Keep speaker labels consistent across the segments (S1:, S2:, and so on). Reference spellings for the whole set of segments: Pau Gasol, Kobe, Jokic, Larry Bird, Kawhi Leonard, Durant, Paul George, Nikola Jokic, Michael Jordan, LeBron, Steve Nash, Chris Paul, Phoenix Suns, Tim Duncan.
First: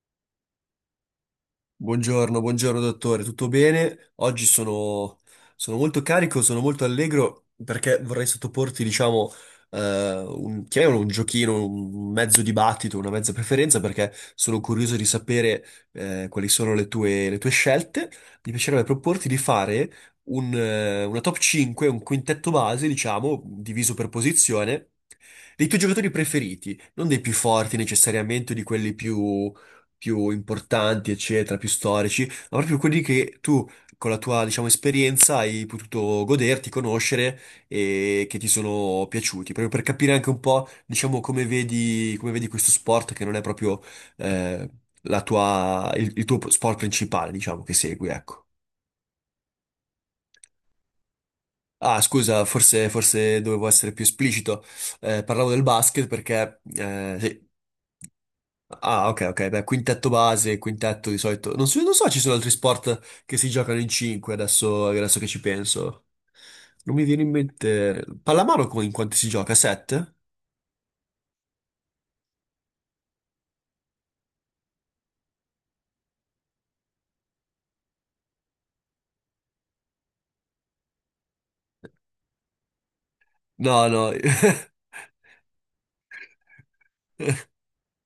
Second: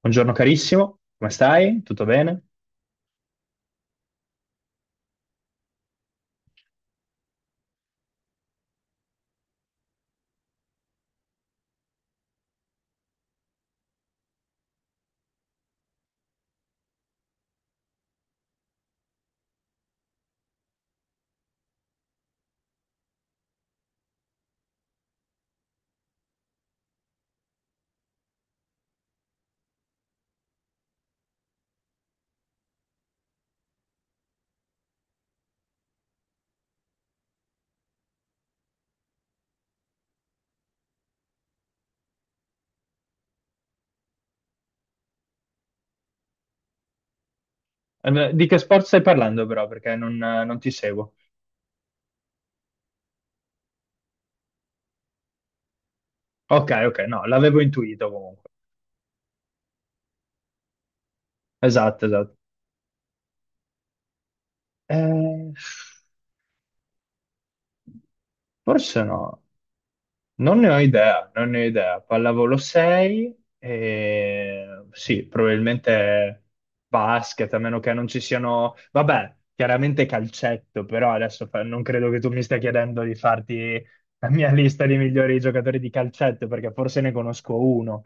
S1: Buongiorno carissimo, come stai? Tutto
S2: Buongiorno,
S1: bene?
S2: buongiorno dottore, tutto bene? Oggi sono, sono molto carico, sono molto allegro perché vorrei sottoporti, diciamo, un, chiamiamolo un giochino, un mezzo dibattito, una mezza preferenza perché sono curioso di sapere quali sono le tue scelte. Mi piacerebbe proporti di fare un, una top 5, un quintetto base, diciamo, diviso per posizione, dei tuoi giocatori preferiti, non dei più forti necessariamente o di quelli più più importanti, eccetera, più storici, ma proprio quelli che tu con la tua, diciamo, esperienza hai potuto goderti, conoscere e che ti sono piaciuti, proprio per capire anche un po', diciamo, come vedi questo sport che non è proprio eh, la tua, il tuo sport principale, diciamo, che segui,
S1: Di
S2: ecco.
S1: che sport stai parlando però? Perché non ti seguo.
S2: Ah, scusa, forse, forse dovevo essere più esplicito. Parlavo del basket perché
S1: Ok, ok, no,
S2: sì.
S1: l'avevo intuito comunque.
S2: Ah, ok, ok, beh, quintetto base, quintetto di solito. Non so, non
S1: Esatto,
S2: so, ci sono
S1: esatto.
S2: altri sport che si giocano in 5 adesso, adesso che ci
S1: Eh,
S2: penso. Non mi viene in mente. Pallamano co- in
S1: forse
S2: quanti si
S1: no,
S2: gioca? 7?
S1: non ne ho idea, non ne ho idea. Pallavolo 6 e sì, probabilmente basket, a meno che non ci siano... Vabbè, chiaramente calcetto, però adesso non credo che tu mi stia chiedendo di farti
S2: No, no,
S1: la mia lista di migliori giocatori di calcetto, perché forse ne conosco uno.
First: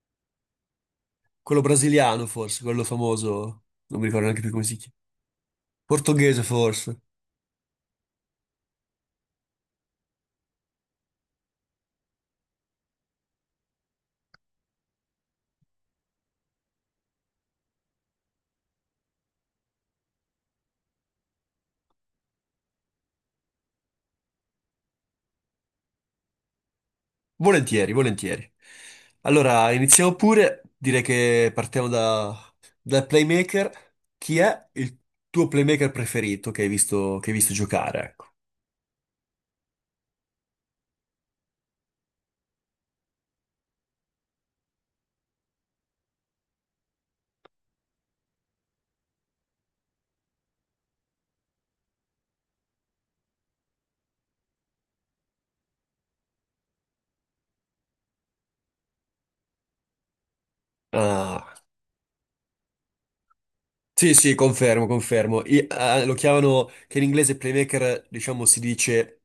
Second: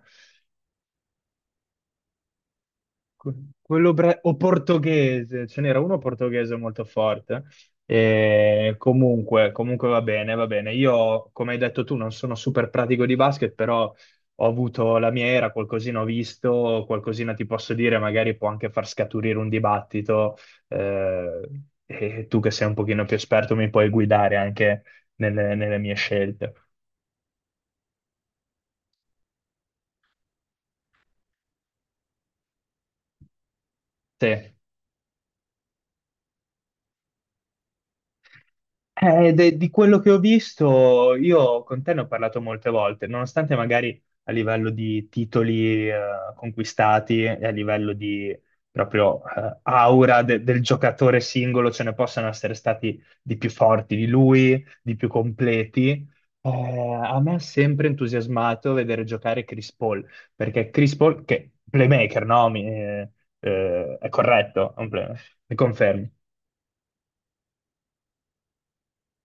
S2: quello brasiliano forse, quello
S1: Que-
S2: famoso.
S1: Quello
S2: Non mi ricordo
S1: o
S2: neanche più come si chiama.
S1: portoghese, ce n'era uno
S2: Portoghese
S1: portoghese molto
S2: forse.
S1: forte. E comunque va bene, va bene. Io, come hai detto tu, non sono super pratico di basket, però ho avuto la mia era, qualcosina ho visto, qualcosina ti posso dire, magari può anche far scaturire un dibattito. eh, e tu che sei un pochino più esperto mi puoi guidare anche nelle mie scelte.
S2: Volentieri, volentieri. Allora, iniziamo pure. Direi che partiamo da, dal playmaker. Chi
S1: Sì.
S2: è il tuo playmaker preferito che hai visto giocare? Ecco.
S1: Di quello che ho visto, io con te ne ho parlato molte volte, nonostante magari a livello di titoli conquistati e a livello di proprio aura del giocatore singolo ce ne possano essere stati di più forti di lui, di più completi. A me ha sempre entusiasmato vedere giocare Chris Paul, perché Chris Paul, che
S2: Ah.
S1: playmaker, no? È
S2: Sì, sì,
S1: corretto, è
S2: confermo,
S1: un
S2: confermo.
S1: mi
S2: I-
S1: confermi.
S2: lo chiamano, che in inglese playmaker, diciamo, si dice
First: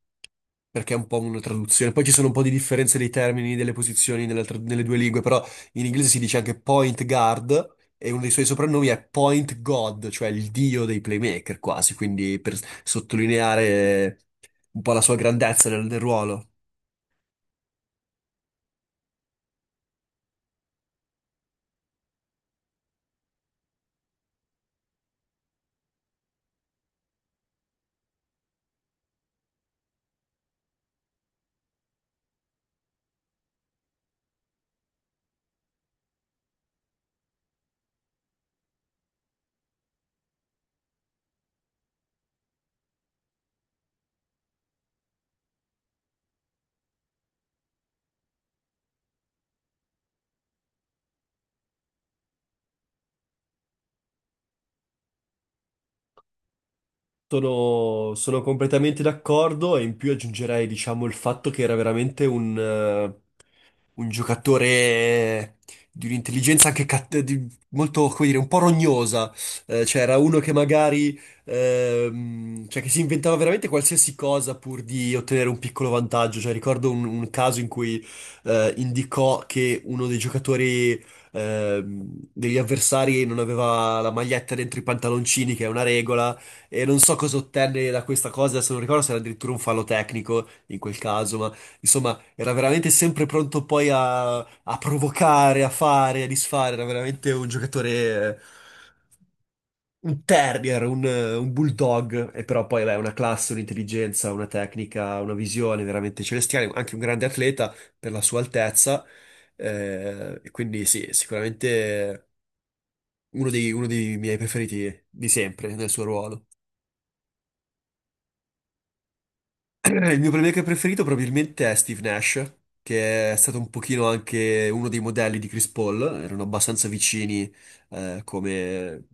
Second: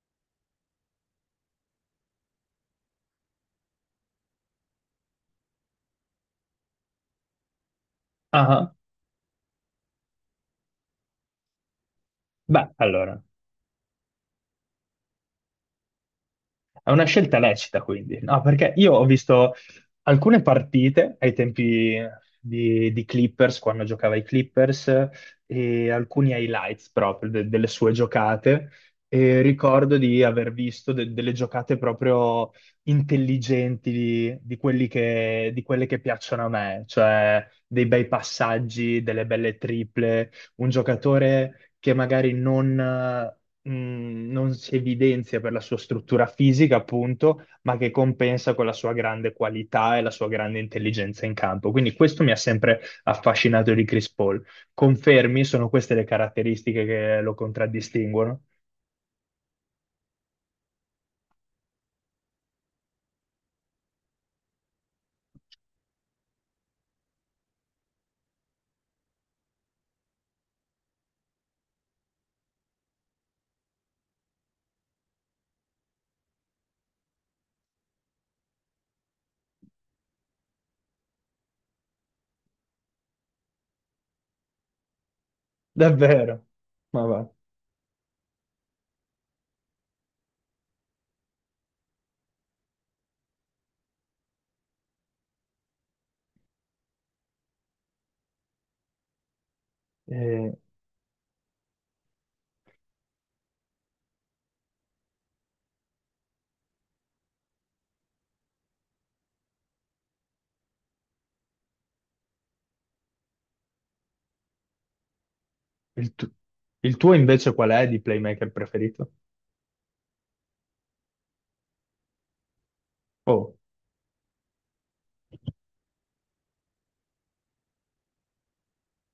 S2: perché è un po' una traduzione. Poi ci sono un po' di differenze dei termini, delle posizioni nella tra- nelle due lingue, però in inglese si dice anche point guard e uno dei suoi
S1: Ah,
S2: soprannomi è point god, cioè il dio dei playmaker quasi, quindi per
S1: beh, allora.
S2: sottolineare un po' la sua grandezza nel, nel ruolo.
S1: È una scelta lecita, quindi, no? Perché io ho visto, alcune partite ai tempi di Clippers, quando giocava ai Clippers, e alcuni highlights proprio delle sue giocate. E ricordo di aver visto delle giocate proprio intelligenti di di quelle che piacciono a me, cioè dei bei passaggi, delle belle triple, un giocatore che magari non si evidenzia per la sua struttura fisica, appunto, ma che compensa con la sua grande qualità e la sua grande intelligenza in campo. Quindi questo mi ha sempre affascinato di Chris Paul. Confermi, sono queste le caratteristiche che lo
S2: Sono,
S1: contraddistinguono?
S2: sono completamente d'accordo e in più aggiungerei, diciamo, il fatto che era veramente un giocatore di un'intelligenza anche cat- di- molto, come dire, un po' rognosa. Cioè, era uno che magari, cioè, che si inventava veramente qualsiasi cosa pur di ottenere un piccolo vantaggio. Cioè, ricordo un caso in cui indicò che uno dei giocatori, degli avversari non aveva la maglietta dentro i pantaloncini, che è una regola,
S1: Davvero?
S2: e non
S1: Ma
S2: so
S1: va.
S2: cosa ottenne da questa cosa, se non ricordo se era addirittura un fallo tecnico in quel caso, ma insomma era veramente sempre pronto poi a, a provocare, a fare, a disfare. Era veramente un giocatore, eh, un
S1: Eh,
S2: terrier, un bulldog. E però poi, beh, una classe, un'intelligenza, una tecnica, una visione veramente celestiale. Anche un grande atleta per la sua altezza. E quindi sì, sicuramente uno dei miei preferiti di sempre nel suo
S1: il, tu-
S2: ruolo.
S1: il tuo invece qual è di playmaker preferito?
S2: Il mio playmaker preferito probabilmente è Steve Nash, che è
S1: Oh,
S2: stato un pochino anche uno dei modelli di Chris Paul, erano abbastanza vicini, come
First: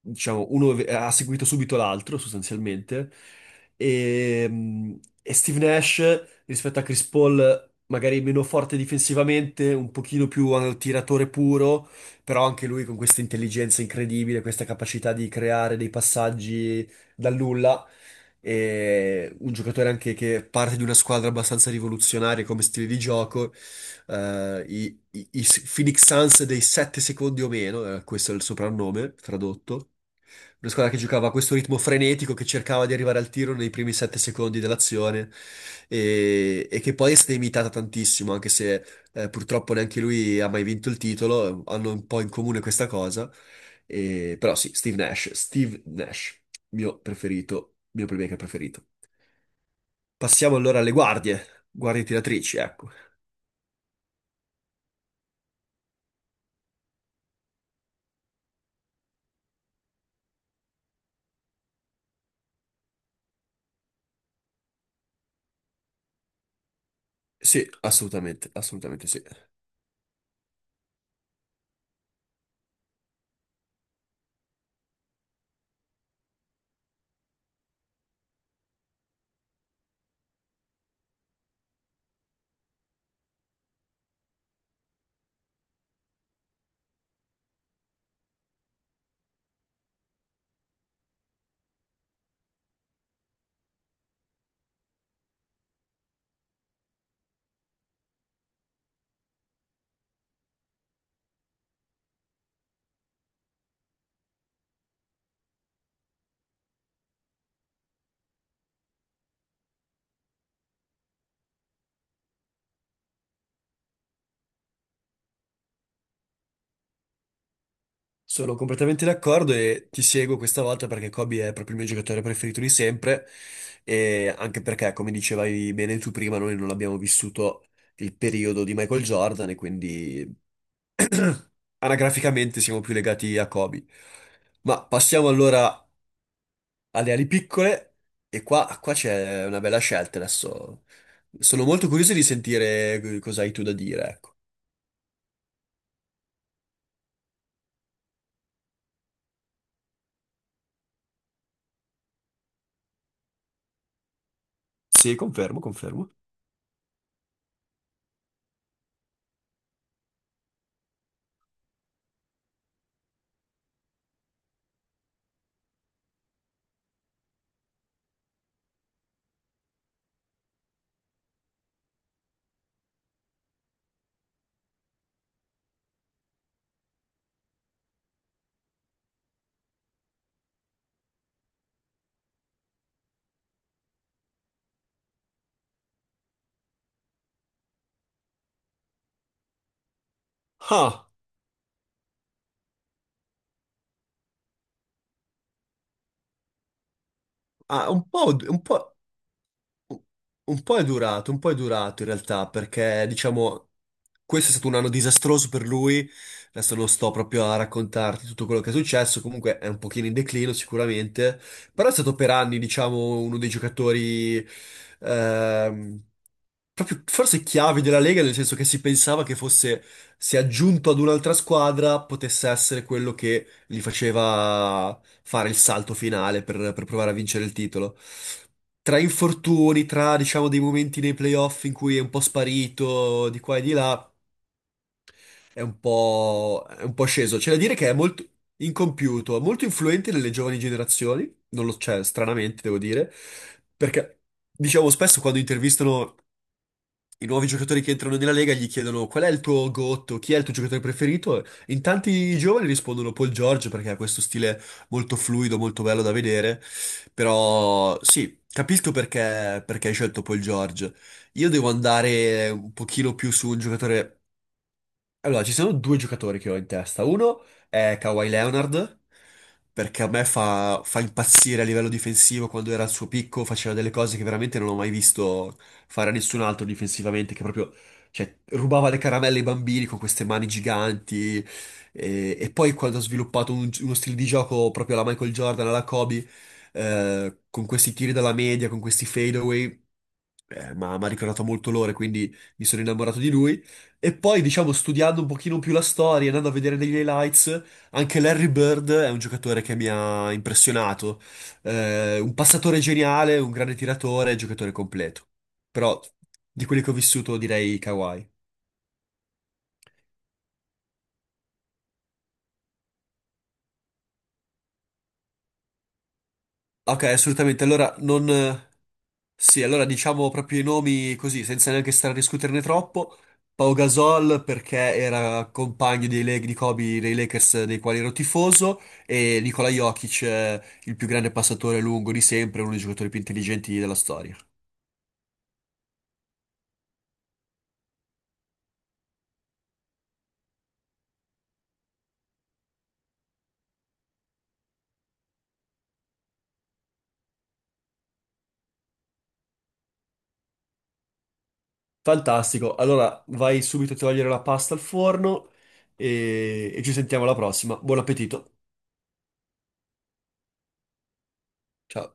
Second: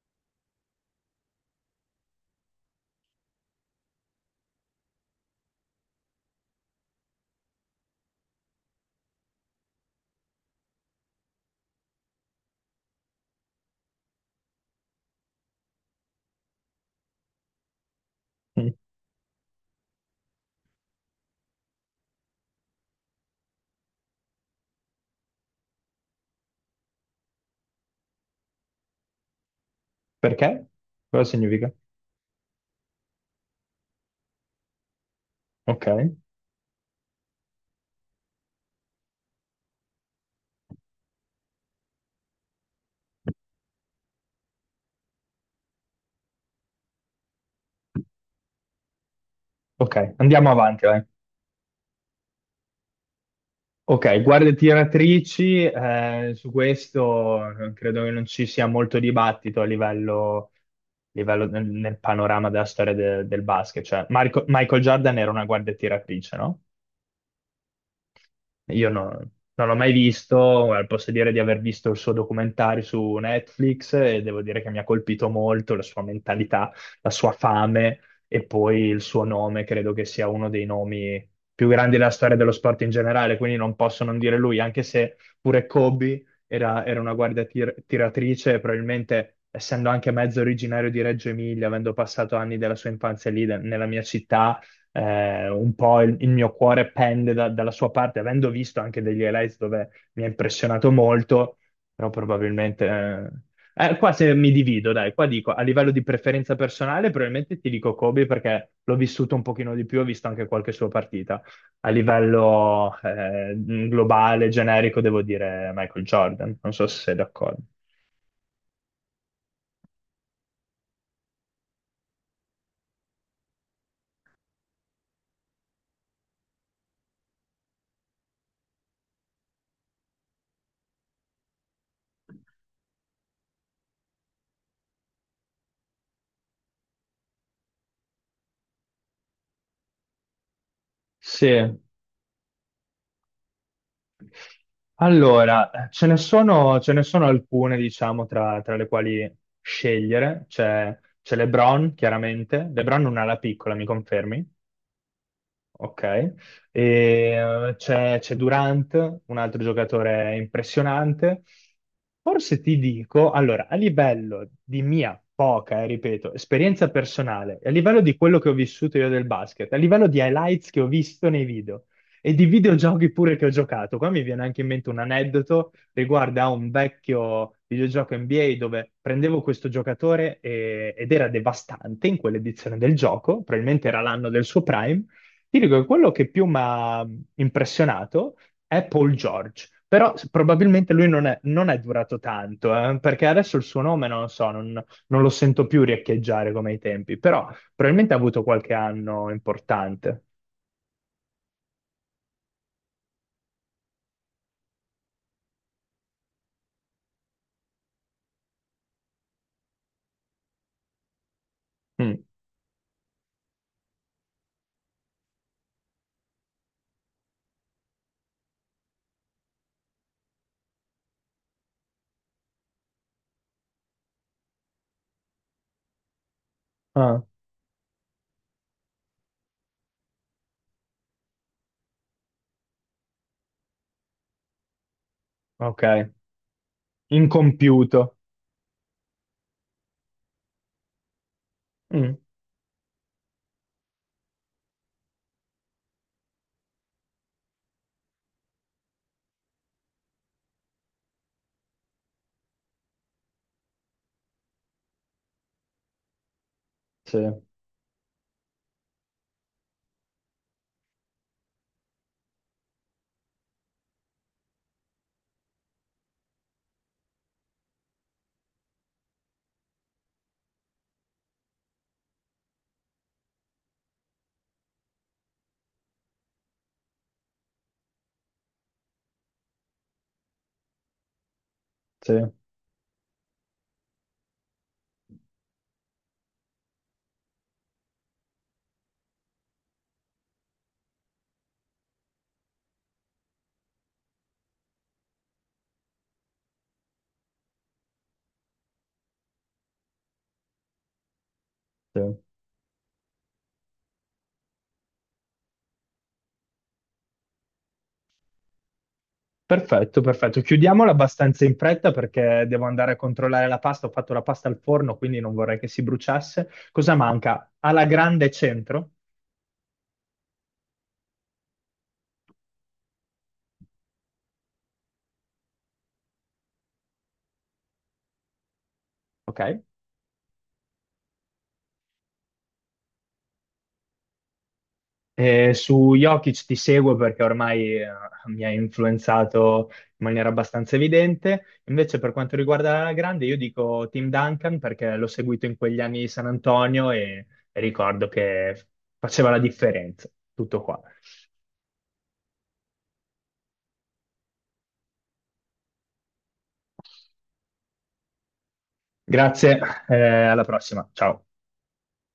S2: diciamo, uno ve- ha seguito subito l'altro sostanzialmente. E Steve Nash rispetto a Chris Paul, magari meno forte difensivamente, un pochino più tiratore puro, però anche lui con questa intelligenza incredibile, questa capacità di creare dei passaggi dal nulla
S1: mm,
S2: e un giocatore anche che parte di una squadra abbastanza rivoluzionaria come stile di gioco, i Phoenix Suns dei 7 secondi o meno, questo è il soprannome tradotto.
S1: perché?
S2: Una squadra che
S1: Cosa
S2: giocava a questo
S1: significa?
S2: ritmo frenetico, che cercava di arrivare al tiro nei primi 7 secondi dell'azione
S1: Ok,
S2: e che poi è stata imitata tantissimo, anche se purtroppo neanche lui ha mai vinto il titolo, hanno un po' in comune questa cosa. E- però sì, Steve Nash, mio preferito, mio playmaker preferito.
S1: ok, andiamo
S2: Passiamo allora
S1: avanti,
S2: alle
S1: vai.
S2: guardie, guardie tiratrici, ecco.
S1: Ok, guardie tiratrici, su questo credo che non ci sia molto dibattito a livello nel, nel panorama della storia del basket. Cioè, Michael Jordan era una guardia tiratrice, no?
S2: Sì, assolutamente,
S1: Io
S2: assolutamente
S1: no-
S2: sì.
S1: Non l'ho mai visto, posso dire di aver visto il suo documentario su Netflix e devo dire che mi ha colpito molto la sua mentalità, la sua fame e poi il suo nome, credo che sia uno dei nomi più grandi della storia dello sport in generale, quindi non posso non dire lui, anche se pure Kobe era una guardia tiratrice, e probabilmente essendo anche mezzo originario di Reggio Emilia, avendo passato anni della sua infanzia lì, nella mia città un po' il mio cuore pende dalla sua parte, avendo visto anche degli highlights dove mi ha impressionato molto, però qua se mi divido, dai, qua dico, a livello di preferenza personale, probabilmente ti dico Kobe perché l'ho vissuto un pochino di più, ho visto anche qualche sua partita. A livello globale, generico, devo dire Michael Jordan, non so se sei d'accordo.
S2: Sono completamente d'accordo e ti seguo questa volta perché Kobe è proprio il mio giocatore preferito di sempre e anche perché, come dicevi bene tu prima, noi non abbiamo vissuto il periodo di Michael Jordan e quindi anagraficamente siamo più legati a Kobe. Ma passiamo allora alle ali piccole e qua, qua c'è una bella scelta adesso. Sono
S1: Sì.
S2: molto curioso di sentire cosa hai tu da dire, ecco.
S1: Allora, ce ne sono alcune, diciamo, tra le quali scegliere. C'è LeBron, chiaramente. LeBron non ha la piccola, mi confermi?
S2: Sì, confermo,
S1: Ok.
S2: confermo.
S1: E, c'è Durant, un altro giocatore impressionante. Forse ti dico, allora, a livello di mia poca, ripeto, esperienza personale, e a livello di quello che ho vissuto io del basket, a livello di highlights che ho visto nei video e di videogiochi pure che ho giocato, qua mi viene anche in mente un aneddoto riguardo a un vecchio videogioco NBA dove prendevo questo giocatore ed era devastante in quell'edizione del gioco, probabilmente era l'anno del suo prime, ti dico che quello che più mi ha impressionato è Paul George, però probabilmente lui
S2: Ah,
S1: non è, non è durato tanto, perché adesso il suo nome non lo so, non, non lo sento più riecheggiare come ai tempi, però
S2: ah, un
S1: probabilmente ha
S2: po',
S1: avuto
S2: un
S1: qualche
S2: po'.
S1: anno importante.
S2: Un po' è durato, un po' è durato in realtà, perché diciamo questo è stato un anno disastroso per lui, adesso non sto proprio a raccontarti tutto quello che è successo, comunque è un pochino in declino sicuramente, però è stato
S1: Mm.
S2: per anni diciamo uno dei giocatori ehm, proprio forse chiavi della Lega, nel senso che si pensava che fosse, se aggiunto ad un'altra squadra, potesse essere quello che gli faceva fare il salto finale per provare a
S1: Ah,
S2: vincere il titolo. Tra infortuni, tra diciamo dei momenti nei playoff in cui è un po' sparito di qua e di là,
S1: ok,
S2: è un po' sceso. C'è da dire che è
S1: incompiuto.
S2: molto incompiuto, molto influente nelle giovani generazioni, non lo, cioè,
S1: Mm.
S2: stranamente devo dire, perché diciamo spesso quando intervistano i nuovi giocatori che entrano nella Lega gli chiedono qual è il tuo gotto, chi è il tuo giocatore preferito. E in tanti giovani rispondono Paul George perché ha questo stile molto fluido, molto bello da vedere.
S1: Sì,
S2: Però sì, capisco perché, perché hai scelto Paul George. Io devo andare un pochino più su un giocatore allora, ci sono due giocatori che ho in testa. Uno è Kawhi Leonard, perché a me fa impazzire a livello difensivo. Quando era al suo picco faceva delle cose che veramente non ho mai visto fare a nessun altro difensivamente, che proprio, cioè, rubava le caramelle ai bambini con queste mani giganti.
S1: sì,
S2: E poi quando ha sviluppato un- uno stile di gioco proprio alla Michael Jordan, alla Kobe, con questi tiri dalla media, con questi fadeaway, ma mi ha ricordato molto l'ore, quindi mi sono innamorato di lui. E poi, diciamo, studiando un pochino più la storia, andando a vedere degli highlights, anche Larry Bird è un giocatore che mi ha impressionato.
S1: sì.
S2: Un passatore geniale, un grande tiratore, giocatore completo. Però di quelli che ho vissuto direi Kawhi.
S1: Perfetto, perfetto. Chiudiamola abbastanza in fretta perché devo andare a controllare la pasta. Ho fatto la pasta al forno, quindi non vorrei che si bruciasse. Cosa
S2: Ok,
S1: manca?
S2: assolutamente.
S1: Alla
S2: Allora,
S1: grande
S2: non,
S1: centro,
S2: sì, allora diciamo proprio i nomi così, senza neanche stare a discuterne troppo. Pau Gasol perché era compagno dei, Lak- di Kobe dei Lakers dei quali ero tifoso e
S1: ok?
S2: Nikola Jokic, il più grande passatore lungo di sempre, uno dei giocatori più intelligenti della storia.
S1: E su Jokic ti seguo perché ormai mi ha influenzato in maniera abbastanza evidente. Invece per quanto riguarda la grande, io dico Tim Duncan perché l'ho seguito in quegli anni di San Antonio e ricordo che faceva la differenza. Tutto qua.
S2: Fantastico, allora vai subito a togliere la pasta al forno e ci sentiamo alla prossima. Buon appetito.
S1: Grazie, eh, alla prossima. Ciao.
S2: Ciao.